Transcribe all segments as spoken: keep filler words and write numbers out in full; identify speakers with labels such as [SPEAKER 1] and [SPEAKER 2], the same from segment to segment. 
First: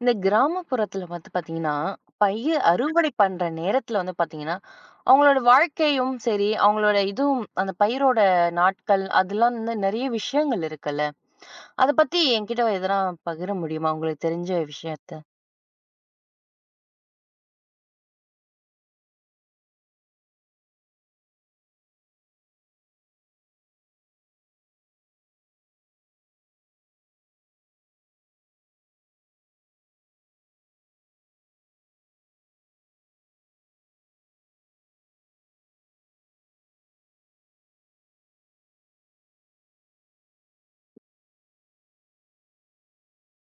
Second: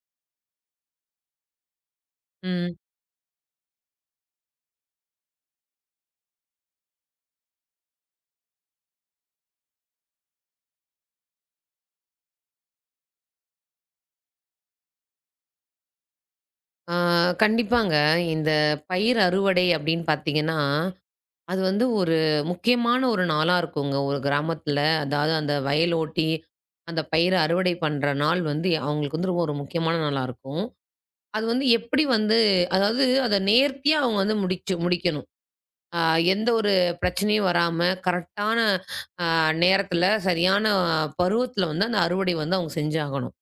[SPEAKER 1] இந்த கிராமப்புறத்துல வந்து பாத்தீங்கன்னா, பயிர்
[SPEAKER 2] ம்.
[SPEAKER 1] அறுவடை பண்ற நேரத்துல வந்து பாத்தீங்கன்னா, அவங்களோட வாழ்க்கையும் சரி, அவங்களோட இதுவும் அந்த பயிரோட நாட்கள், அதெல்லாம் வந்து நெறைய விஷயங்கள் இருக்குல்ல. அத பத்தி என்கிட்ட எதனா பகிர முடியுமா? உங்களுக்கு தெரிஞ்ச விஷயத்த?
[SPEAKER 2] ஆ கண்டிப்பாங்க. இந்த பயிர் அறுவடை அப்படின்னு பார்த்தீங்கன்னா, அது வந்து ஒரு முக்கியமான ஒரு நாளா இருக்குங்க. ஒரு கிராமத்தில அதாவது அந்த வயல் ஓட்டி, அந்த பயிர அறுவடை பண்ற நாள் வந்து அவங்களுக்கு வந்து ரொம்ப ஒரு முக்கியமான நாளா இருக்கும். அது வந்து எப்படி வந்து அதாவது அத நேர்த்தியா அவங்க வந்து முடிச்சு முடிக்கணும். அ எந்த ஒரு பிரச்சனையும் வராம கரெக்டான அ நேரத்தில, சரியான பருவத்தில வந்து அந்த அறுவடை வந்து அவங்க செஞ்சாகணும்.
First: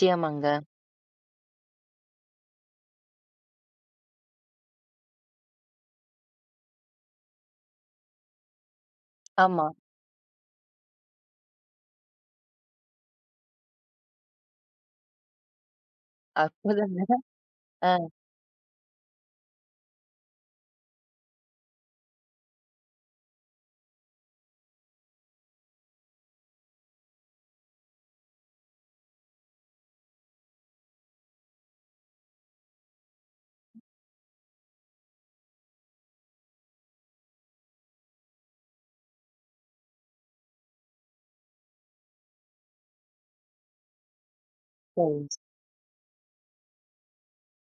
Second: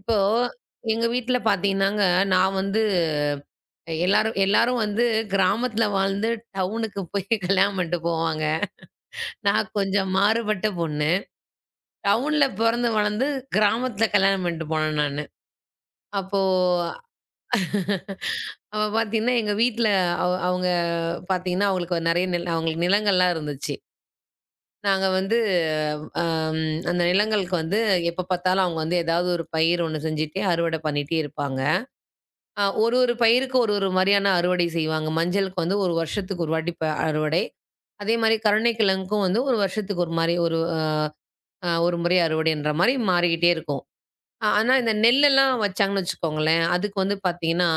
[SPEAKER 2] இப்போ எங்க வீட்ல பார்த்தீங்கன்னாங்க, நான் வந்து எல்லாரும் எல்லாரும் வந்து கிராமத்துல வாழ்ந்து டவுனுக்கு போய் கல்யாணம் பண்ணிட்டு போவாங்க.
[SPEAKER 1] ஆமா.
[SPEAKER 2] நான் கொஞ்சம் மாறுபட்ட பொண்ணு. டவுன்ல பொறந்து வளர்ந்து கிராமத்துல கல்யாணம் பண்ணிட்டு போனேன் நானு. அப்போ
[SPEAKER 1] அற்புதங்க. ஆ.
[SPEAKER 2] அப்ப பார்த்தீங்கன்னா, எங்க வீட்ல அவ அவங்க பார்த்தீங்கன்னா, அவங்களுக்கு நெறைய நில அவங்களுக்கு நிலங்கள்லாம் இருந்துச்சு. நாங்க வந்து அம் அந்த நிலங்களுக்கு வந்து எப்ப பார்த்தாலும் அவங்க வந்து ஏதாவது ஒரு பயிர் ஒண்ணு செஞ்சுட்டே அறுவடை பண்ணிட்டே இருப்பாங்க. அ ஒரு ஒரு பயிருக்கு ஒரு ஒரு மாரியான அறுவடை செய்வாங்க. மஞ்சளுக்கு வந்து ஒரு வருஷத்துக்கு ஒரு வாட்டி ப அறுவடை. அதே மாரி கருணைக்கிழங்குக்கும் வந்து ஒரு வருஷத்துக்கு ஒரு மாரி ஒரு அ அ ஒரு முறை அறுவடைன்ற மாரி மாறிக்கிட்டே இருக்கும். அ ஆனா இந்த
[SPEAKER 1] சரிங்க.
[SPEAKER 2] நெல்லெல்லாம் வச்சாங்கன்னு வச்சுக்கோங்களேன், அதுக்கு வந்து பார்த்தீங்கன்னா,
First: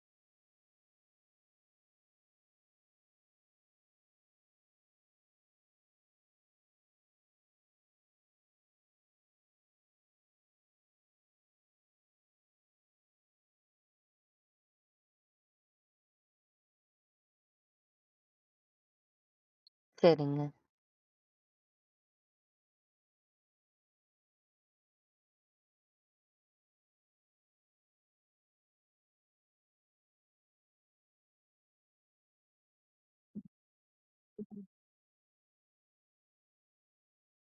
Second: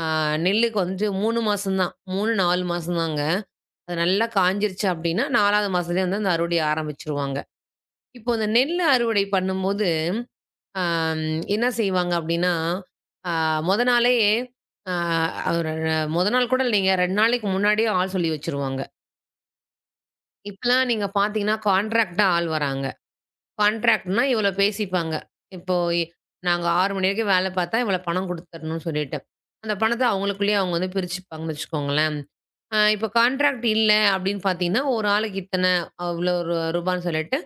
[SPEAKER 2] அ நெல்லுக்கு வந்து மூணு மாசம் தான். மூணு, நாலு மாசம் தாங்க. அது நல்லா காய்ஞ்சிருச்சு அப்டின்னா, நாலாவது மாசத்துலயே வந்து அந்த அறுவடைய ஆரம்பிச்சுருவாங்க. இப்போ இந்த நெல் அறுவடை பண்ணும்போது ஆம், என்ன செய்வாங்க அப்டின்னா, அ மொத நாளே அ ஒரு மொத நாள் கூட இல்லைங்க. ரெண்டு நாளைக்கு முன்னாடியே ஆள் சொல்லி வச்சுருவாங்க.
[SPEAKER 1] சரிங்க.
[SPEAKER 2] இப்பலாம் நீங்க பார்த்தீங்கன்னா, கான்ட்ராக்ட்டா ஆள் வராங்க. கான்ட்ராக்ட்னா இவ்ளோ பேசிப்பாங்க. இப்போ இ- நாங்க ஆறு மணி வரைக்கும் வேல பார்த்தா, இவ்ளோ பணம் குடுத்துரணும்னு சொல்லிட்டு. அந்த பணத்த அவங்களுக்குள்ளேயே அவங்க வந்து பிரிச்சுப்பாங்கன்னு வச்சுக்கோங்களேன். அ இப்ப கான்ட்ராக்ட் இல்ல அப்டின்னு பார்த்தீங்கன்னா, ஒரு ஆளுக்கு இத்தன, அவ்ளோ ரூபான்னு சொல்லிட்டு,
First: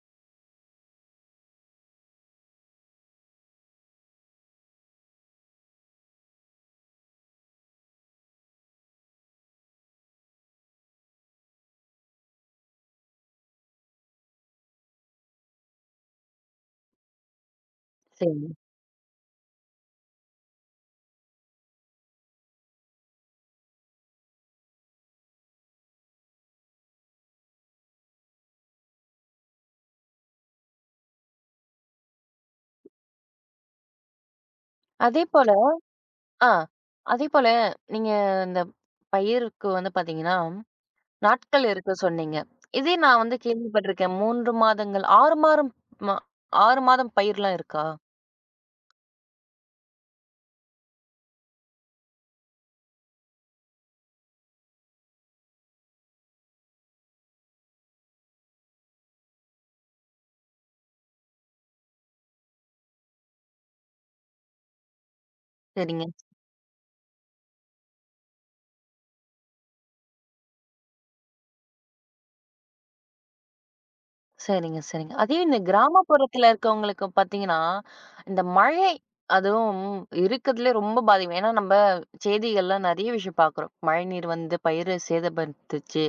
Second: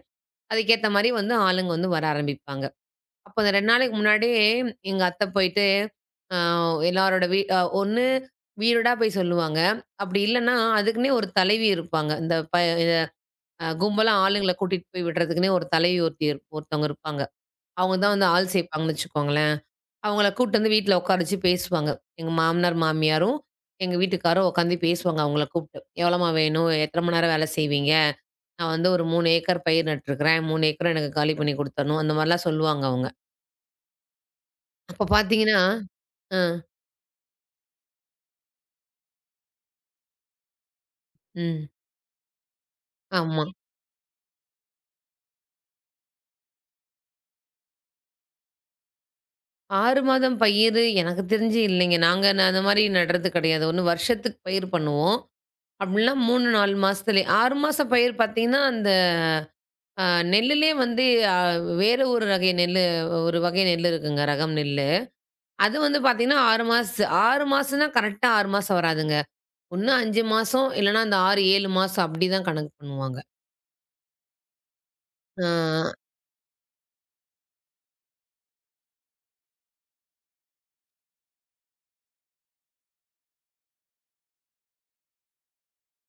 [SPEAKER 2] அதுக்கேத்த மாரி வந்து ஆளுங்க வந்து வர ஆரம்பிப்பாங்க. அப்ப அந்த ரெண்டு நாளைக்கு முன்னாடியே எங்க அத்தை போயிட்டு, அ எல்லாரோட வீ அ ஒண்ணு வீடா போய் சொல்லுவாங்க. அப்படி இல்லன்னா, அதுக்குன்னே ஒரு தலைவி இருப்பாங்க. இந்த ப இத அ கும்பலா ஆளுங்கள கூட்டிட்டு போய் விடுறதுக்குன்னே ஒரு தலைவி ஒருத்தி இரு ஒருத்தவங்க இருப்பாங்க. அவங்க தான் வந்து
[SPEAKER 1] சரிங்க.
[SPEAKER 2] ஆள் சேர்ப்பாங்கன்னு வச்சுக்கோங்களேன். அவங்கள கூட்டு வந்து வீட்ல உட்கார வச்சு பேசுவாங்க. எங்க மாமனார், மாமியாரும் எங்க வீட்டுக்காரும் உட்காந்து பேசுவாங்க அவங்கள கூப்பிட்டு. "எவ்வளோம்மா வேணும்? எத்தன மணி நேரம் வேலை செய்வீங்க? நான் வந்து ஒரு மூணு ஏக்கர் பயிர் நட்டுருக்கிறேன். மூணு ஏக்கரும் எனக்கு காலி பண்ணி குடுத்தரணும்." அந்த மாரிலாம் சொல்லுவாங்க அவங்க. அப்ப
[SPEAKER 1] அதேபோல.
[SPEAKER 2] பார்த்தீங்கன்னா ஆ,
[SPEAKER 1] ஆ, அதேபோல நீங்க இந்த பயிருக்கு வந்து பாத்தீங்கன்னா நாட்கள்
[SPEAKER 2] ம்.
[SPEAKER 1] இருக்கு சொன்னீங்க. இதே நான் வந்து
[SPEAKER 2] ஆமா.
[SPEAKER 1] கேள்விப்பட்டிருக்கேன். மூணு மாதங்கள் ஆறு மாரம் ம ஆறு மாதம் பயிர்லாம் இருக்கா?
[SPEAKER 2] ஆறு மாதம் பயிரு எனக்கு தெரிஞ்சு இல்லைங்க. நாங்க ந அந்த மாரி நடுறது கிடையாது. ஒண்ணு வருஷத்துக்கு பயிர் பண்ணுவோம். அப்படின்னா மூணு, நாலு மாசத்துலயே ஆறு மாச பயிர் பார்த்தீங்கன்னா, அந்த அ நெல்லுலயே வந்து அ வேற ஒரு ரகை நெல்லு ஒரு வகை நெல்லு இருக்குங்க. ரகம் நெல்லு. அது வந்து
[SPEAKER 1] சரிங்க.
[SPEAKER 2] பார்த்தீங்கன்னா ஆறு மாச ஆறு மாசம்னா கரெக்ட்டா ஆறு மாசம் வராதுங்க. ஒண்ணு அஞ்சு மாசம் இல்லன்னா அந்த ஆறு, ஏழு மாசம் அப்படிதான் கணக்கு பண்ணுவாங்க.
[SPEAKER 1] சரிங்க, சரிங்க. அதே இந்த
[SPEAKER 2] ஆ,
[SPEAKER 1] கிராமப்புறத்துல இருக்கவங்களுக்கு பார்த்தீங்கன்னா, இந்த மழை அதுவும் இருக்கிறதுலயே ரொம்ப பாதிக்கும். ஏன்னா, நம்ம செய்திகள்ல நெறைய விஷயம் பார்க்குறோம். மழைநீர் வந்து பயிர சேதப்படுத்துச்சு.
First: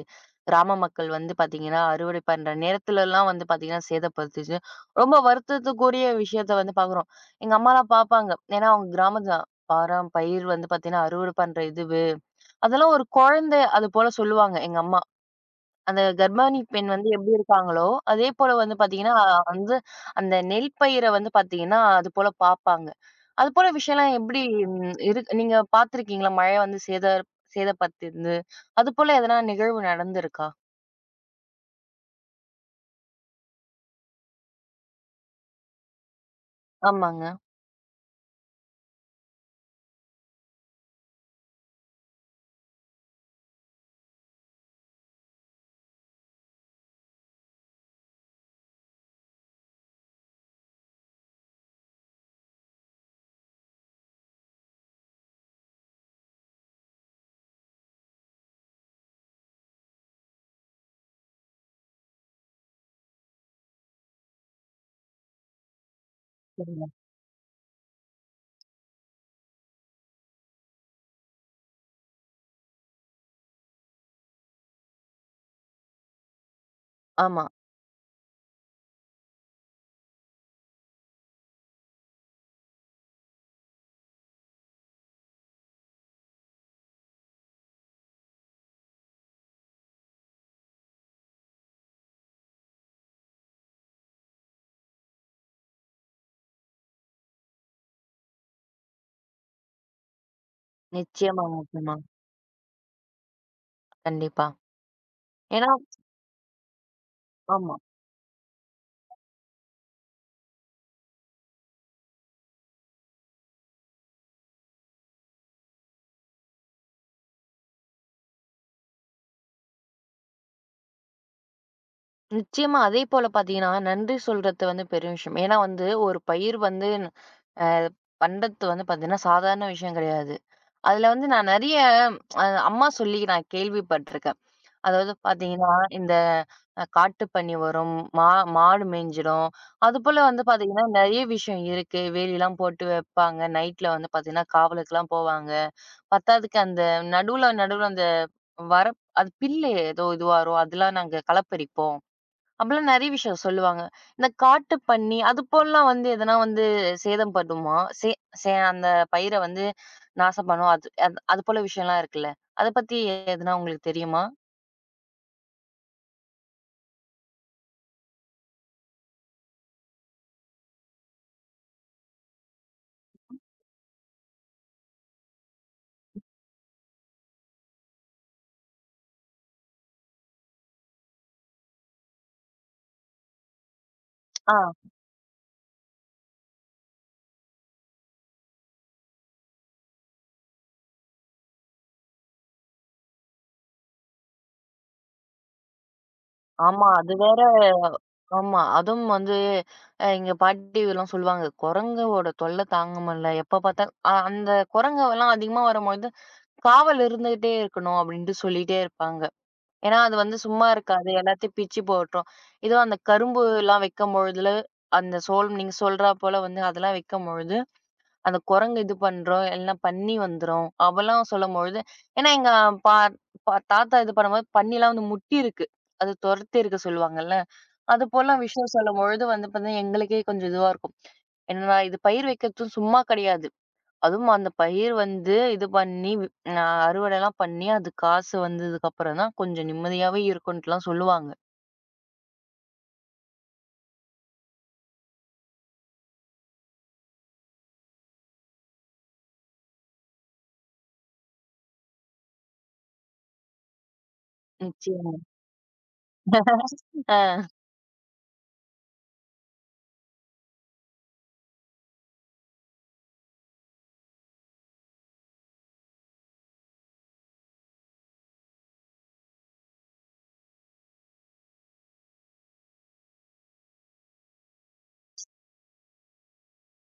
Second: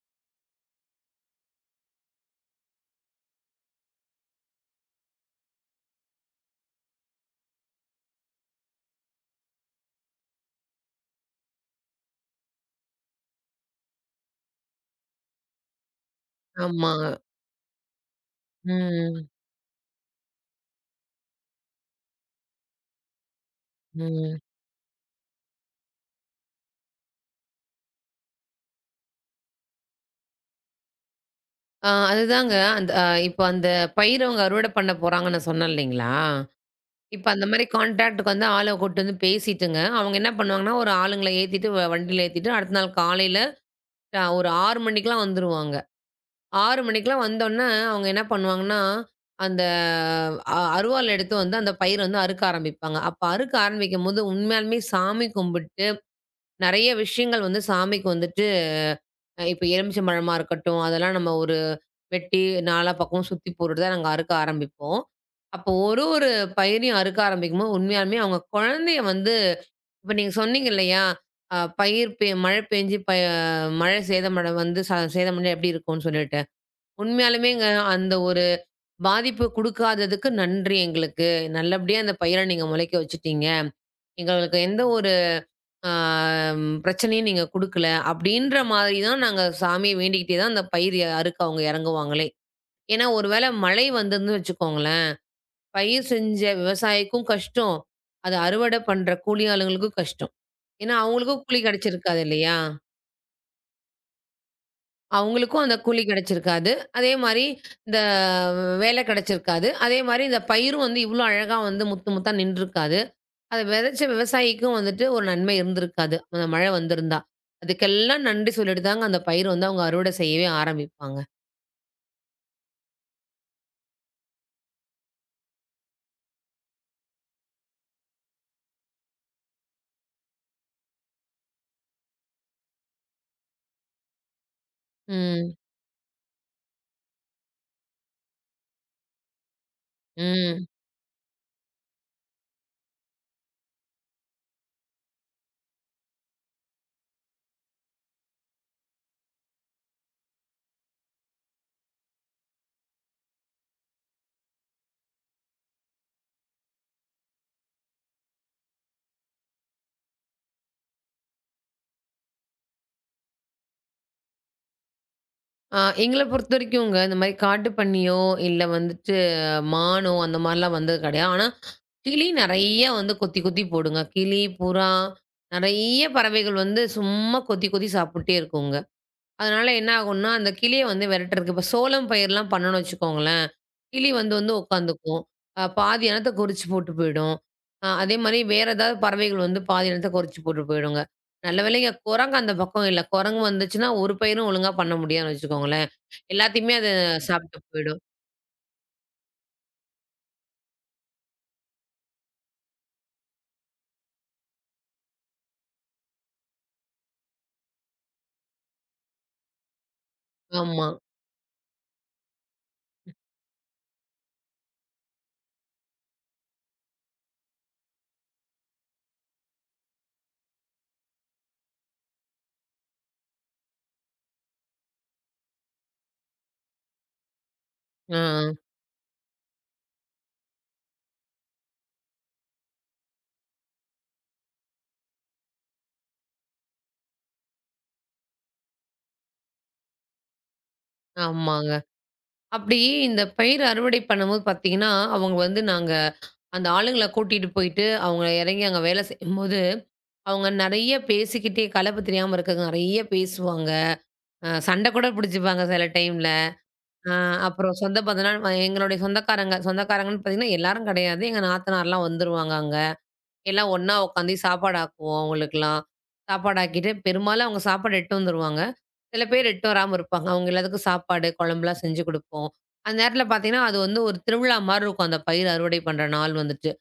[SPEAKER 1] கிராம மக்கள் வந்து பார்த்தீங்கன்னா, அறுவடை பண்ற நேரத்துலலாம் வந்து பார்த்தீங்கன்னா, சேதப்படுத்துச்சு. ரொம்ப வருத்தத்துக்குரிய விஷயத்த வந்து பார்க்குறோம். எங்க அம்மாலாம் பார்ப்பாங்க. ஏன்னா, அவங்க கிராமம் தான். பாரேன் பயிர் வந்து பார்த்தீங்கன்னா, அறுவடை பண்ற இதுவு அதெல்லாம் ஒரு குழந்தை அது போல சொல்லுவாங்க எங்க அம்மா. அந்த கர்ப்பிணி பெண்
[SPEAKER 2] ஆமா.
[SPEAKER 1] வந்து எப்படி இருக்காங்களோ, அதே போல வந்து பார்த்தீங்கன்னா,
[SPEAKER 2] ம்,
[SPEAKER 1] வந்து அந்த நெல் பயிர வந்து பார்த்தீங்கன்னா, அது போல பார்ப்பாங்க. அது போல விஷயம்லாம்
[SPEAKER 2] ம்.
[SPEAKER 1] எப்படி ம் இருக் நீங்க பார்த்துருக்கீங்களா? மழை வந்து சேத சேதப்பட்டிருந்து, அது போல எதனா நிகழ்வு நடந்திருக்கா?
[SPEAKER 2] ஆ அதுதாங்க. அந்த அ இப்ப அந்த பயிர அவங்க அறுவடை பண்ண போறாங்கன்னு நான் சொன்னேன் இல்லைங்களா?
[SPEAKER 1] ஆமாங்க.
[SPEAKER 2] இப்ப அந்த மாரி கான்ட்ராக்ட்க்கு வந்து ஆள கூட்டு வந்து பேசிட்டுங்க, அவங்க என்ன பண்ணுவாங்கன்னா, ஒரு ஆளுங்கள ஏத்திட்டு வ வண்டியில ஏத்திட்டு அடுத்த நாள் காலையில அ ஒரு ஆறு மணிக்கெல்லாம் வந்துருவாங்க. ஆறு மணிக்கெல்லாம் வந்தோனே, அவங்க என்ன பண்ணுவாங்கன்னா, அந்த அ அருவாள் எடுத்து வந்து அந்த பயிர வந்து அறுக்க ஆரம்பிப்பாங்க. அப்ப அறுக்க ஆரம்பிக்கும்போது உண்மையாலுமே சாமி கும்பிட்டு, நெறைய விஷயங்கள் வந்து சாமிக்கு வந்துட்டு அ இப்ப எலுமிச்சம்பழமா இருக்கட்டும், அதெல்லாம் நம்ம ஒரு வெட்டி நாலா பக்கமும் சுத்தி போட்டுட்டு தான் நாங்க அறுக்க ஆரம்பிப்போம். அப்போ ஒரு ஒரு
[SPEAKER 1] சரிங்க.
[SPEAKER 2] பயிரையும் அறுக்க ஆரம்பிக்கும்போது, உண்மையாலுமே அவங்க குழந்தைய வந்து இப்ப நீங்க சொன்னீங்க இல்லையா? அ பயிர் பெ மழை பெஞ்சு ப மழை சேதமட வந்து ச சேதமடைஞ்சா எப்படி இருக்கும்னு சொல்லிட்டு.
[SPEAKER 1] ஆமா.
[SPEAKER 2] உண்மையாலுமேங்க அந்த ஒரு பாதிப்பு குடுக்காததுக்கு நன்றி எங்களுக்கு. நல்லபடியா அந்த பயிர நீங்க முளைக்க வச்சுட்டீங்க. எங்களுக்கு எந்த ஒரு ஆ பிரச்சனையும் நீங்க குடுக்கல. அப்படின்ற மாதிரி தான் நாங்க சாமிய வேண்டிக்கிட்டே தான் அந்த பயிர் ய- அறுக்க அவங்க இறங்குவாங்களே. ஏன்னா, ஒரு வேளை மழை வந்ததுன்னு வச்சுக்கோங்களேன், பயிர் செஞ்ச விவசாயிக்கும் கஷ்டம். அத அறுவடை பண்ற கூலி ஆளுங்களுக்கும் கஷ்டம். ஏன்னா, அவங்களுக்கும்
[SPEAKER 1] நிச்சயமாங்க,
[SPEAKER 2] கூலி
[SPEAKER 1] நிச்சயமா.
[SPEAKER 2] கிடைச்சிருக்காது இல்லையா?
[SPEAKER 1] கண்டிப்பா.
[SPEAKER 2] அவங்களுக்கும்
[SPEAKER 1] ஏன்னா.
[SPEAKER 2] அந்த கூலி கிடைச்சிருக்காது. அதே மாரி
[SPEAKER 1] ஆமா.
[SPEAKER 2] இந்த வேலை கிடைச்சிருக்காது. அதே மாரி இந்த பயிரும் வந்து இவ்ளோ அழகா வந்து முத்து முத்தா நின்றுருக்காது. அத விதைச்ச விவசாயிக்கும் வந்துட்டு ஒரு நன்மை இருந்திருக்காது. அந்த மழை வந்திருந்தா. அதுக்கெல்லாம் நன்றி சொல்லிட்டு தாங்க அந்த பயிர் வந்து அவங்க அறுவடை செய்யவே ஆரம்பிப்பாங்க.
[SPEAKER 1] நிச்சயமா. அதே போல பார்த்தீங்கன்னா, நன்றி சொல்றது வந்து பெரிய விஷயம். ஏன்னா வந்து ஒரு பயிர் வந்து அ பண்றது வந்து பார்த்தீங்கன்னா, சாதாரண விஷயம் கிடையாது. அதுல வந்து நான் நெறைய அ அம்மா சொல்லி நான் கேள்விப்பட்டுருக்கேன். அதாவது
[SPEAKER 2] ம்.
[SPEAKER 1] பார்த்தீங்கன்னா, இந்த அ காட்டுப்பன்னி வரும், மா மாடு மேய்ஞ்சிடும். அதுபோல வந்து
[SPEAKER 2] ம்.
[SPEAKER 1] பார்த்தீங்கன்னா, நெறைய விஷயம் இருக்கு. வேலிலாம் போட்டு வைப்பாங்க. நைட்ல வந்து பார்த்தீங்கன்னா, காவலுக்குலாம் போவாங்க. பத்தாததுக்கு அந்த நடுவுல நடுவுல அந்த வர அது பில்லு ஏதோ இதுவா வரும். அதெல்லாம் நாங்க களப்பறிப்போம். அப்பலாம் நெறைய விஷயம் சொல்லுவாங்க. இந்த காட்டு பன்னி, அது போலலாம் வந்து எதனா வந்து சேதம் பண்ணுமா? சே சே அந்த பயிர வந்து நாசம் பண்ணும். அது அது அது போல விஷயம்லாம் இருக்குல்ல. அத பத்தி எதுனா உங்களுக்கு தெரியுமா?
[SPEAKER 2] ஆ எங்கள பொறுத்தவரைக்குங்க, இந்த மாரி காட்டு பன்னியோ, இல்ல வந்துட்டு மானோ அந்த மாரிலாம் வந்தது கிடையாது. ஆனா, கிளி நெறைய வந்து கொத்தி கொத்தி போடுங்க. கிளி, புறா நெறைய பறவைகள் வந்து சும்மா கொத்தி கொத்தி சாப்புட்டே இருக்குங்க. அதனால என்ன ஆகும்னா, அந்த கிளிய வந்து விரட்டுறதுக்கு இப்ப சோளம் பயிர்லாம் பண்ணோம்னு வச்சுக்கோங்களேன், கிளி வந்து வந்து
[SPEAKER 1] ஆ,
[SPEAKER 2] உட்காந்துக்கும். அ பாதி இனத்த கொறிச்சு போட்டு போயிடும். அ அதே மாரி வேற ஏதாவது பறவைகள் வந்து பாதி இனத்த கொறிச்சு போட்டு போயிடுங்க. நல்ல வேளைங்க குரங்கு அந்த பக்கம் இல்ல. குரங்கு வந்துச்சுன்னா, ஒரு பயிரும் ஒழுங்கா பண்ண முடியாதுன்னு வச்சுக்கோங்களேன். எல்லாத்தையுமே
[SPEAKER 1] ஆமா.
[SPEAKER 2] அது
[SPEAKER 1] அது வேற.
[SPEAKER 2] சாப்பிட்டு போயிடும்.
[SPEAKER 1] ஆமா. அதுவும் வந்து அ எங்க பாட்டிலாம் சொல்லுவாங்க. குரங்கோட தொல்ல தாங்க முடியல. எப்ப பார்த்தாலும் அ அந்த குரங்கெல்லாம் அதிகமா வரும்போது, காவல் இருந்துகிட்டே இருக்கணும் அப்டின்ட்டு சொல்லிட்டே இருப்பாங்க. ஏன்னா, அது வந்து சும்மா
[SPEAKER 2] ஆமா.
[SPEAKER 1] இருக்காது. எல்லாத்தையும் பிச்சு போட்டுரும். இதோ அந்த கரும்புலாம் வைக்கும்பொழுதுல, அந்த சோளம் நீங்க சொல்றா போல வந்து அதெல்லாம் வைக்கும்பொழுது, அந்த குரங்கு இது பண்ரும். இல்லன்னா பன்னி வந்துரும். அவெல்லாம் சொல்லும்பொழுது ஏன்னா எங்க பா பா தாத்தா இது பண்ணும்போது பன்னிலாம் வந்து முட்டியிருக்கு. அது துரத்தியிருக்கு சொல்லுவாங்கல்ல. அது
[SPEAKER 2] ஆ.
[SPEAKER 1] போல விஷயம் சொல்லும்பொழுது வந்து பார்த்தீங்கன்னா, எங்களுக்கே கொஞ்சம் இதுவா இருக்கும். என்னடா இது பயிர் வைக்கிறது சும்மா கிடையாது. அதுவும் அந்த பயிர் வந்து இது பண்ணி வி அ அறுவடைலாம் பண்ணி, அது காசு வந்ததுக்கப்புறம் தான் கொஞ்சம் நிம்மதியாவே இருக்குன்ட்டுலாம் சொல்லுவாங்க.
[SPEAKER 2] ஆமாங்க. அப்படி இந்த பயிர் அறுவடை பண்ணும்போது பார்த்தீங்கன்னா, அவங்க வந்து நாங்க அந்த ஆளுங்கள கூட்டிட்டு போயிட்டு, அவங்க இறங்கி அங்க வேலை செய்யும்போது அவங்க நெறைய பேசிக்கிட்டே கலப்பு தெரியாம இருக்கங்க. நெறைய பேசுவாங்க. அ சண்டை கூட
[SPEAKER 1] நிச்சயமா.
[SPEAKER 2] பிடிச்சுப்பாங்க சில டைம்ல. அ
[SPEAKER 1] ஆ,
[SPEAKER 2] அப்புறம் சொந்த பந்தம்னா எங்களுடைய சொந்தக்காரங்க சொந்தக்காரங்கன்னு பார்த்தீங்கன்னா, எல்லாரும் கெடையாது. எங்க நாத்தனார்லாம் வந்துருவாங்க அங்க. எல்லாம் ஒண்ணா உட்காந்து சாப்பாடு ஆக்குவோம் அவங்களுக்கெல்லாம். சாப்பாடு ஆக்கிட்டு பெரும்பாலும் அவங்க சாப்பாடு எடுத்துட்டு வந்துருவாங்க. சில பேர் எடுத்துட்டு வராம இருப்பாங்க. அவங்க எல்லாத்துக்கும் சாப்பாடு, குழம்புலாம் செஞ்சு குடுப்போம். அந்த நேரத்தில பார்த்தீங்கன்னா, அது வந்து ஒரு திருவிழா மாரி இருக்கும். அந்த பயிர் அறுவடை பண்ற நாள் வந்துட்டு.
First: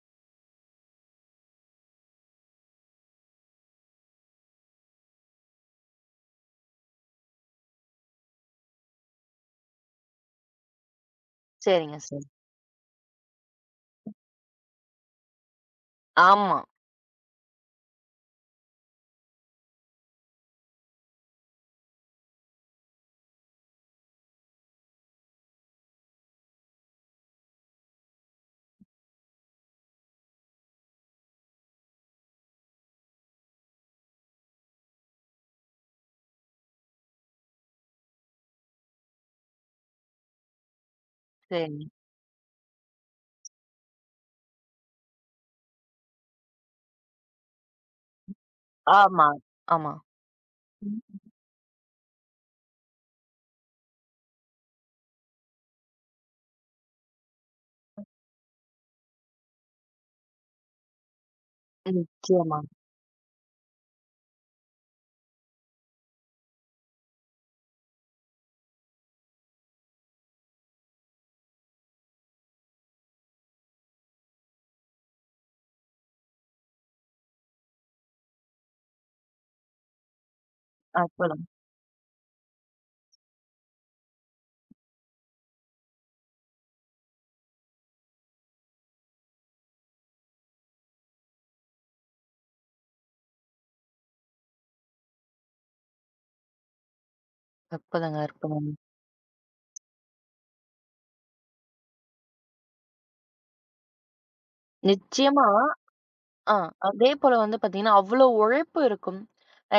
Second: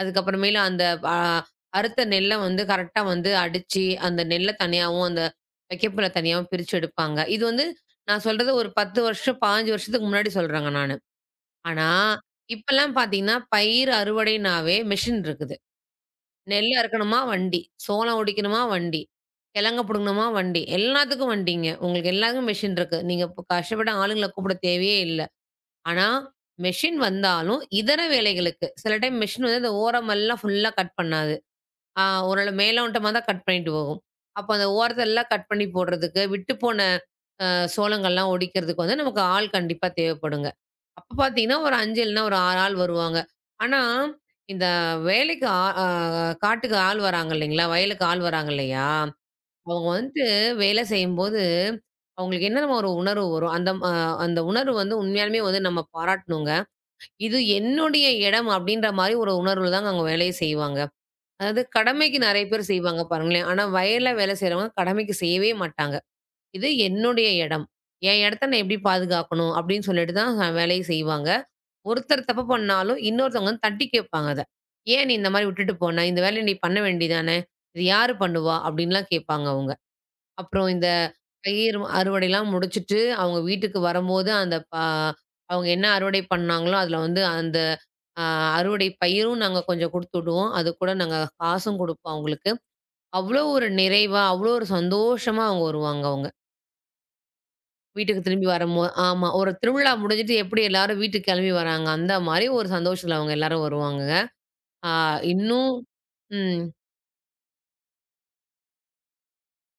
[SPEAKER 2] அதுக்கப்புறமேலு அந்த அ அறுத்த நெல்ல வந்து கரெக்ட்டா வந்து அடிச்சு, அந்த நெல்ல தனியாவும், அந்த வைக்கப்புல தனியாவும் பிரிச்சு எடுப்பாங்க. இது வந்து நான் சொல்றது ஒரு பத்து வருஷம், பதினஞ்சு வருஷத்துக்கு முன்னாடி சொல்றேங்க நானு. ஆனா,
[SPEAKER 1] சரிங்க, சரி.
[SPEAKER 2] இப்பலாம் பார்த்தீங்கன்னா, பயிர் அறுவடைனாவே மெஷின் இருக்குது.
[SPEAKER 1] ஆமா.
[SPEAKER 2] நெல் அறுக்கணுமா வண்டி, சோளம் உடிக்கணுமா வண்டி, கிழங்க புடுங்கணுமா வண்டி, எல்லாத்துக்கும் வண்டிங்க. உங்களுக்கு எல்லாத்துக்கும் மெஷின் இருக்கு. நீங்க இப்ப கஷ்டப்பட்டு ஆளுங்கள கூப்பிட தேவையே இல்ல. ஆனா, மெஷின் வந்தாலும் இதர வேலைகளுக்கு சில டைம் மெஷின் வந்து அந்த ஓரமெல்லாம் ஃபுல்லா கட் பண்ணாது. ஆ ஓரளவு மேலோட்டமா தான் கட் பண்ணிட்டு போகும். அப்போ அந்த ஓரத்தெல்லாம் கட் பண்ணி போடுறதுக்கு, விட்டுப்போன அ சோளங்கள்லாம் ஒடிக்கிறதுக்கு வந்து நமக்கு ஆள் கண்டிப்பா தேவைப்படுங்க. அப்ப பார்த்தீங்கன்னா, ஒரு
[SPEAKER 1] சரிங்க.
[SPEAKER 2] அஞ்சு இல்லன்னா ஒரு ஆறு ஆள் வருவாங்க. ஆனா, இந்த வேலைக்கு ஆ அ காட்டுக்கு ஆள் வராங்க இல்லைங்களா? வயலுக்கு ஆள் வராங்க இல்லையா?
[SPEAKER 1] ஆமா,
[SPEAKER 2] அவங்க
[SPEAKER 1] ஆமா.
[SPEAKER 2] வந்துட்டு வேலை
[SPEAKER 1] ம்.
[SPEAKER 2] செய்யும்போது, அவங்களுக்கு என்ன நம்ம ஒரு உணர்வு வரும். அந்த அ அந்த உணர்வு வந்து உண்மையாலுமே வந்து நம்ம பாராட்டணுங்க. "இது என்னுடைய இடம்" அப்படின்ற மாரி ஒரு உணர்வுல தாங்க அவங்க வேலையே செய்வாங்க. அதாவது கடமைக்கு நெறைய
[SPEAKER 1] நிச்சயமா.
[SPEAKER 2] பேர் செய்வாங்க பாருங்களேன். ஆனா வயல்ல வேலை செய்றவங்க கடமைக்கு செய்யவே மாட்டாங்க. இது என்னுடைய இடம். என் இடத்த நான் எப்படி பாதுகாக்கணும் அப்படின்னு சொல்லிட்டு தான் அ வேலைய செய்வாங்க. ஒருத்தர் தப்பு பண்ணாலும் இன்னொருத்தவங்க வந்து தட்டி கேட்பாங்க அத. "ஏன் நீ இந்த மாரி விட்டுட்டு போன? இந்த வேலைய நீ பண்ண வேண்டியது தானே? இது யாரு பண்ணுவா?" அப்படின்லாம் கேட்பாங்க அவங்க. அப்புறம் இந்த
[SPEAKER 1] அற்புதம்.
[SPEAKER 2] பயிர் அறுவடைலாம் முடிச்சுட்டு, அவங்க வீட்டுக்கு வரும்போது, அந்த ப அவங்க என்ன அறுவடை பண்ணாங்களோ, அதில வந்து அந்த அ அறுவடை பயிரும் நாங்க கொஞ்சம் குடுத்துடுவோம். அதுக்கூட நாங்க காசும் குடுப்போம் அவங்களுக்கு. அவ்ளோ ஒரு நிறைவா, அவ்ளோ ஒரு சந்தோஷமா அவங்க வருவாங்க அவங்க.
[SPEAKER 1] அற்புதங்க,
[SPEAKER 2] வீட்டுக்கு திரும்பி
[SPEAKER 1] அற்புதங்க.
[SPEAKER 2] வரும்போ ஆமா. ஒரு திருவிழா முடிஞ்சுட்டு எப்படி எல்லாரும் வீட்டுக்கு கெளம்பி வராங்க, அந்த மாரி ஒரு சந்தோஷத்தில அவங்க எல்லாரும் வருவாங்கங்க. ஆ
[SPEAKER 1] நிச்சயமா.
[SPEAKER 2] இன்னும்
[SPEAKER 1] ஆ,
[SPEAKER 2] ம்.
[SPEAKER 1] அதே போல வந்து பாத்தீங்கன்னா, அவ்ளோ உழைப்பு இருக்கும்.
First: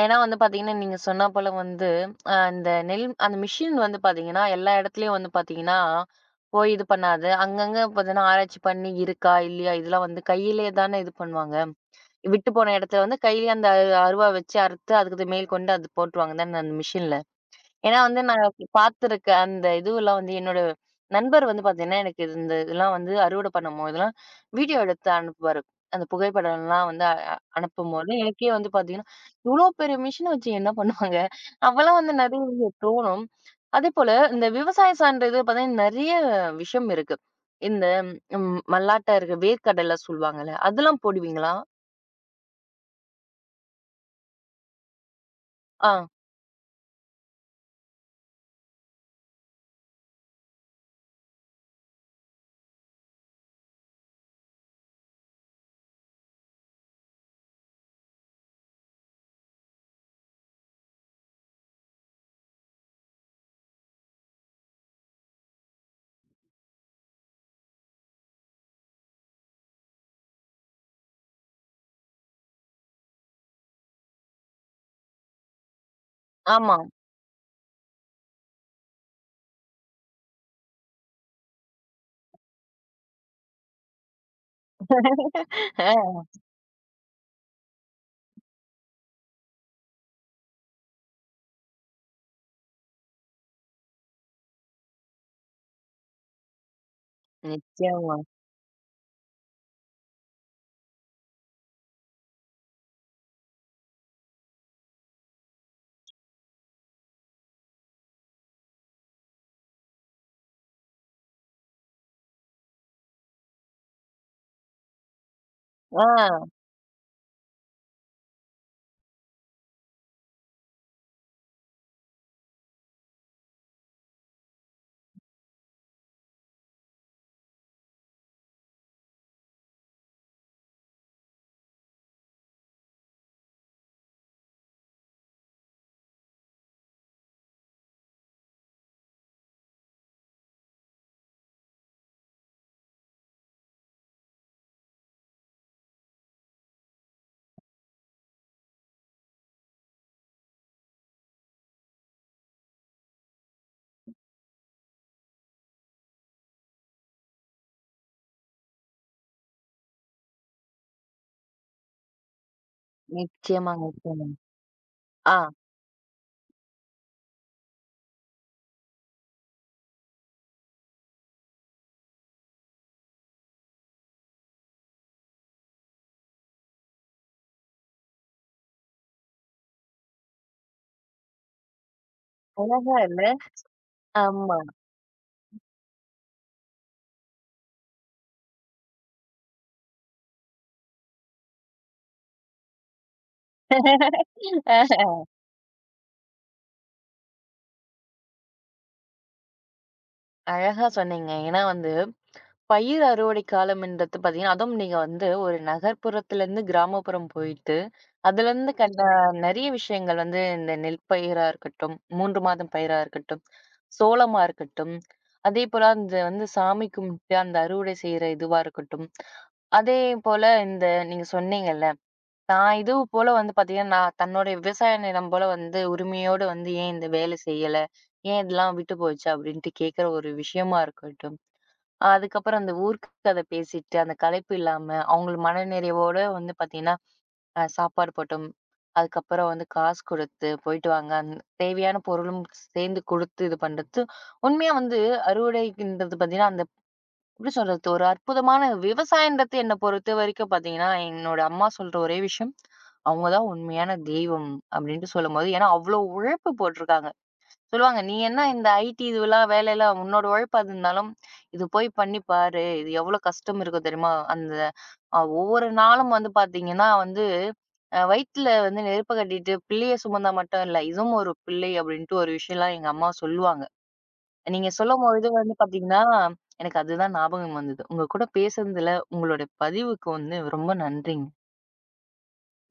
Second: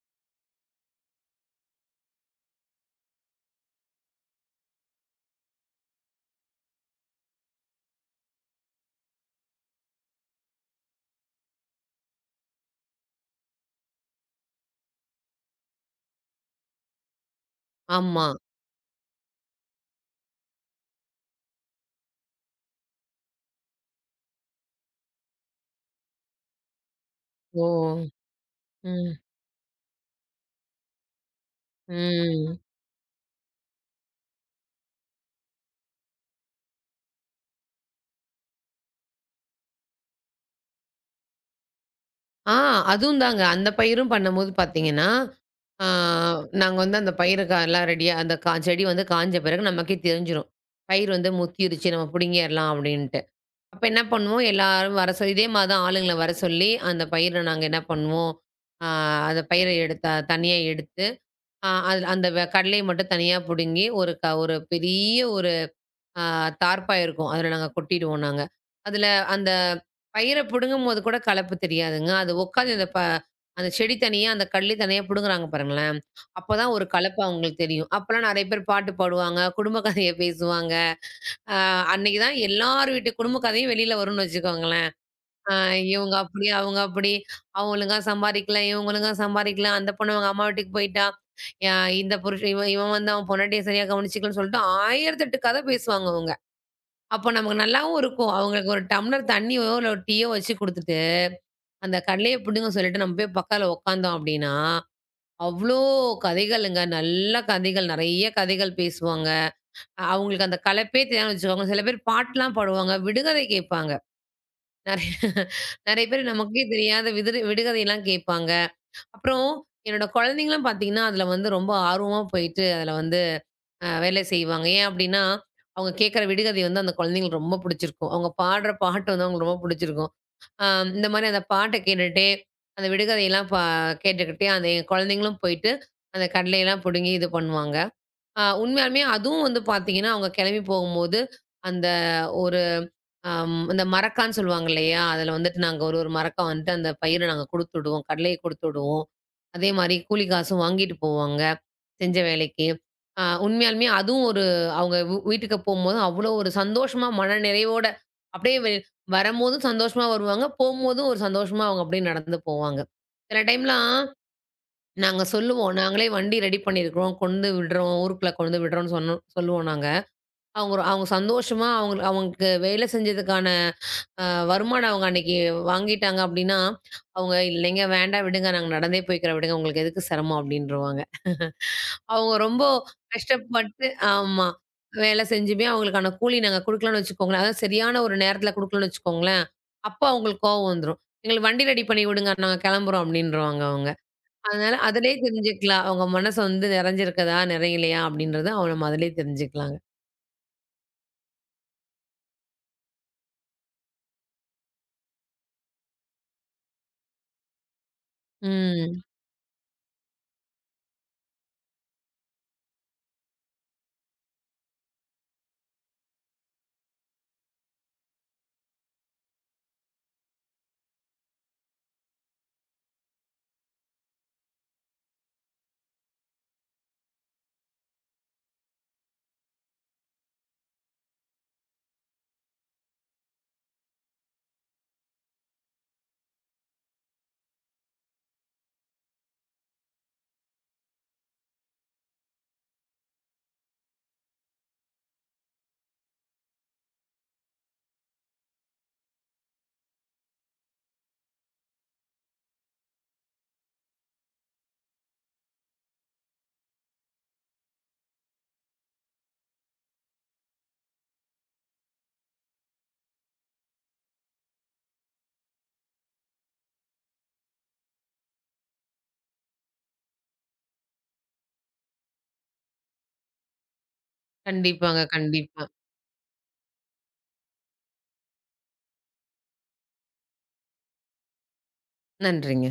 [SPEAKER 1] ஏன்னா வந்து பாத்தீங்கன்னா, நீங்க சொன்னா போல வந்து அ இந்த நெல் அந்த மிஷின் வந்து பாத்தீங்கன்னா, எல்லா இடத்துலயும் வந்து பாத்தீங்கன்னா, போய் இது பண்ணாது. அங்கங்க பாத்தீங்கன்னா, ஆராய்ச்சி பண்ணி இருக்கா, இல்லையா இதெல்லாம் வந்து கையிலேயே தானே இது பண்ணுவாங்க. விட்டு போன இடத்துல வந்து கையிலேயே அந்த அருவா வச்சு அறுத்து, அதுக்கு மேல் கொண்டு அது போட்டுருவாங்க தானே அந்த மிஷின்ல. ஏன்னா வந்து
[SPEAKER 2] ஆமா.
[SPEAKER 1] நான் பார்த்துருக்க அந்த இதுவெல்லாம் வந்து என்னோட நண்பர் வந்து பார்த்தீங்கன்னா, எனக்கு இது- இந்த இதெல்லாம் வந்து அறுவடை பண்ணும்போதெல்லாம் வீடியோ எடுத்து அனுப்புவாரு. அந்த புகைப்படம்லாம் வந்து அ அ-
[SPEAKER 2] ஓ!
[SPEAKER 1] அனுப்பும்போது எனக்கே வந்து பார்த்தீங்கன்னா,
[SPEAKER 2] ம்.
[SPEAKER 1] இவ்ளோ பெரிய மிஷின வச்சு என்ன பண்ணுவாங்க? அப்பலாம் வந்து
[SPEAKER 2] ம்.
[SPEAKER 1] நெறைய தோணும். அதேபோல இந்த விவசாயம் சார்ந்த இது பார்த்தீங்கன்னா, நெறைய விஷயம் இருக்கு. இந்த ம் மல்லாட்டை இருக்க வேர்க்கடலை சொல்லுவாங்கல்ல, அதெல்லாம் போடுவீங்களா?
[SPEAKER 2] ஆ அதுவும் தாங்க. அந்த பயிரும் பண்ணும்போது பார்த்தீங்கன்னா, ஆ
[SPEAKER 1] ஆ.
[SPEAKER 2] நாங்க வந்து அந்த பயிர க எல்லாம் ரெடியா அந்த கா செடி வந்து காஞ்ச பிறகு நமக்கே தெரிஞ்சிரும். பயிர் வந்து முத்திருச்சு, நம்ம புடுங்கிரலாம் அப்டின்ட்டு. அப்ப என்ன பண்ணுவோம், எல்லாரும் வர சொல்லி இதே மாரி தான் ஆளுங்கள வர சொல்லி, அந்த பயிர நாங்க என்ன பண்ணுவோம், ஆ அந்த பயிர எடுத்து தனியா எடுத்து, ஆ அது அந்த வ கடலைய மட்டும் தனியா புடுங்கி, ஒரு க ஒரு பெரிய ஒரு ஆ தார்ப்பாய் இருக்கும். அதில நாங்க கொட்டிடுவோம் நாங்க. அதில அந்த பயிர பிடுங்கும்போது கூட கலப்பு தெரியாதுங்க. அது உட்காந்து அந்த ப அந்த செடி தனியா, அந்த கள்ளி தனியா பிடுங்குறாங்க பாருங்களேன்! அப்பதான்
[SPEAKER 1] ஆமா.
[SPEAKER 2] ஒரு கலப்பு அவங்களுக்கு தெரியும். அப்பலாம் நெறைய பேர் பாட்டு பாடுவாங்க, குடும்ப கதைய பேசுவாங்க. ஆ அன்னைக்கு தான் எல்லார் வீட்டு குடும்ப கதையும் வெளில வரும்னு வச்சுக்கோங்களேன். ஆ இவங்க
[SPEAKER 1] ஆ.
[SPEAKER 2] அப்படி, அவங்க அப்படி. அவன் ஒழுங்கா சம்பாரிக்கல, இவன் ஒழுங்கா சம்பாரிக்கல. அந்த பொண்ணு அவங்க அம்மா வீட்டுக்கு போயிட்டா. யா இந்த புருஷன் இவன் இவன் வந்து அவன் பொண்டாட்டிய சரியா கவனிச்சுக்கலன்னு சொல்லிட்டு ஆயிரத்து எட்டு கத பேசுவாங்க அவங்க. அப்போ நமக்கு நல்லாவும்
[SPEAKER 1] நிச்சயமா.
[SPEAKER 2] இருக்கும். அவங்களுக்கு ஒரு டம்ளர் தண்ணியோ, இல்ல ஒரு டீயோ வச்சு குடுத்துட்டு, அந்த கடலைய புடுங்க சொல்லிட்டு நம்ம போய் பக்கத்துல உட்காந்தோம் அப்படின்னா, அவ்ளோ கதைகளுங்க. நல்ல கதைகள், நெறைய கதைகள் பேசுவாங்க. அ- அவங்களுக்கு அந்த கலப்பே தெரியாதுன்னு வச்சுக்கோங்க. சில பேர் பாட்டுலாம் பாடுவாங்க. விடுகதை கேட்பாங்க. நெறைய
[SPEAKER 1] ஆ,
[SPEAKER 2] நெறைய பேர் நமக்கே தெரியாத விதுரு விடுகதைலாம் கேட்பாங்க. அப்புறம் என்னோட குழந்தைங்களும் பார்த்தீங்கன்னா, அதுல வந்து ரொம்ப ஆர்வமா போயிட்டு, அதுல வந்து அ வேலை செய்வாங்க. ஏன் அப்டின்னா, அவங்க கேட்கற விடுகதை வந்து அந்த குழந்தைங்களுக்கு ரொம்ப புடிச்சிருக்கும். அவங்க பாடுற பாட்டு வந்து அவங்களுக்கு ரொம்ப புடிச்சிருக்கும். அ இந்த மாரி அந்த பாட்ட கேட்டுட்டே, அந்த விடுகதையெல்லாம் பா கேட்டுக்கிட்டே, அந்த குழந்தைங்களும் போயிட்டு, அந்த கடலையெல்லாம் புடுங்கி இது பண்ணுவாங்க. அ உண்மையாலுமே அதுவும் வந்து பார்த்தீங்கன்னா, அவங்க கிளம்பி போகும்போது, அந்த ஒரு அம் இந்த மரக்கான்னு சொல்லுவாங்க இல்லையா? அதில வந்துட்டு நாங்க ஒரு ஒரு மரக்கா வந்துட்டு அந்த பயிர நாங்க குடுத்து விடுவோம். கடலைய குடுத்து விடுவோம். அதே மாரி கூலி காசும் வாங்கிட்டு போவாங்க, செஞ்ச வேலைக்கு. அ உண்மையாலுமே அதுவும் ஒரு அவங்க வ் வீட்டுக்கு போம்போது அவ்வளோ ஒரு சந்தோஷமா, மன நிறைவோட அப்படியே வெ வரம்போதும் சந்தோஷமா வருவாங்க. போம்போதும் ஒரு சந்தோஷமா அவங்க அப்படியே நடந்து போவாங்க. சில
[SPEAKER 1] நிச்சயமாங்க,
[SPEAKER 2] டைம்லாம்
[SPEAKER 1] நிச்சயமா.
[SPEAKER 2] நாங்க
[SPEAKER 1] ஆ.
[SPEAKER 2] சொல்லுவோம், "நாங்களே வண்டி ரெடி பண்ணியிருக்கிறோம். கொண்டு விடுறோம். ஊருக்குள்ள கொண்டு விடுறோம்ன்னு" சொன்னோ சொல்லுவோம் நாங்க. அவங்க ஒரு- அவங்க சந்தோஷமா அவங்க அவங்களுக்கு வேலை செஞ்சதுக்கான அ வருமானம் அவங்க அன்னைக்கு வாங்கிட்டாங்க அப்டின்னா, அவங்க "இல்லைங்க, வேண்டாம் விடுங்க. நாங்க நடந்தே போய்க்கிறோம் விடுங்க. உங்களுக்கு எதுக்கு சிரமம்" அப்டின்ருவாங்க. அவங்க ரொம்ப
[SPEAKER 1] அழகா இல்ல?
[SPEAKER 2] கஷ்டப்பட்டு ஆமா.
[SPEAKER 1] ஆமா.
[SPEAKER 2] வேலை செஞ்சுமே அவங்களுக்கான கூலி நாங்க குடுக்கலன்னு வச்சுக்கோங்களேன், அதாவது சரியான ஒரு நேரத்தில குடுக்கலன்னு வச்சுக்கோங்களேன், அப்ப அவங்களுக்கு கோவம் வந்துரும். "எங்களுக்கு வண்டி ரெடி பண்ணி விடுங்க. நாங்க கிளம்புறோம்" அப்டின்ருவாங்க அவங்க. அதனால அதிலயே தெரிஞ்சுக்கலாம். அவங்க மனசு வந்து நெறஞ்சிருக்குதா, நெறையலையா அப்டின்றத அவ நம்ம அதிலயே தெரிஞ்சுக்கலாங்க.
[SPEAKER 1] அழகா சொன்னீங்க. ஏன்னா வந்து பயிர் அறுவடை காலம்ன்றது பார்த்தீங்கன்னா, அதுவும் நீங்க வந்து ஒரு நகர்ப்புறத்துலருந்து கிராமப்புறம் போயிட்டு, அதுலருந்து கண்ட
[SPEAKER 2] ம்.
[SPEAKER 1] நெறைய விஷயங்கள் வந்து இந்த நெல் பயிரா இருக்கட்டும், மூணு மாதம் பயிரா இருக்கட்டும், சோளமா இருக்கட்டும், அதேபோல அந்த வந்து சாமி கும்பிட்டு அந்த அறுவடை செய்ற இதுவா இருக்கட்டும். அதேபோல இந்த நீங்க சொன்னீங்கல்ல நான் இது போல வந்து பார்த்தீங்கன்னா, நான் தன்னுடைய விவசாய நிலம் போல வந்து உரிமையோடு வந்து ஏன் இந்த வேலை செய்யல? ஏன் இதெல்லாம் விட்டு போச்சு? அப்படின்ட்டு கேட்கிற ஒரு விஷயமா இருக்கட்டும். ஆஹ் அதுக்கப்புறம் அந்த ஊர்க்கத பேசிட்டு, அந்த களைப்பு இல்லாம, அவங்கள மனநிறைவோட வந்து பார்த்தீங்கன்னா, அ சாப்பாடு போட்டோம். அதுக்கப்புறம் வந்து காசு குடுத்து, போயிட்டு வாங்க. அந் தேவையான பொருளும் சேர்ந்து குடுத்து இது பண்றது. உண்மையா வந்து அறுவடைக்குன்றது பார்த்தீங்கன்னா, அந்த எப்படி சொல்றது? ஒரு அற்புதமான விவசாயன்றது என்ன பொறுத்த வரைக்கும் பார்த்தீங்கன்னா, என்னோட அம்மா சொல்ற ஒரே விஷயம், "அவங்க தான் உண்மையான தெய்வம்" அப்படின்ட்டு சொல்லும்போது, ஏன்னா அவ்ளோ உழைப்பு போட்டிருக்காங்க. சொல்லுவாங்க, "நீ என்ன இந்த ஐடி இதுவெல்லாம் வேலையெல்லாம் உன்னோட உழைப்பு அது இருந்தாலும், இது போய் பண்ணி பாரு. இது எவ்ளோ கஷ்டம் இருக்கும் தெரியுமா?" அந்த அ ஒவ்வொரு நாளும் வந்து பார்த்தீங்கன்னா வந்து, அ வயித்துல வந்து நெருப்ப கட்டிட்டு பிள்ளைய சுமந்தா மட்டும் இல்ல, "இதுவும் ஒரு பிள்ளை" அப்படின்ட்டு ஒரு விஷயம்லாம் எங்க அம்மா சொல்லுவாங்க. நீங்க
[SPEAKER 2] கண்டிப்பாங்க,
[SPEAKER 1] சொல்லும்பொழுது வந்து
[SPEAKER 2] கண்டிப்பா.
[SPEAKER 1] பாத்தீங்கன்னா, எனக்கு அதுதான் ஞாபகம் வந்தது. உங்க கூட பேசுனதுல, உங்களோட பதிவுக்கு வந்து ரொம்ப நன்றிங்க.
[SPEAKER 2] நன்றிங்க.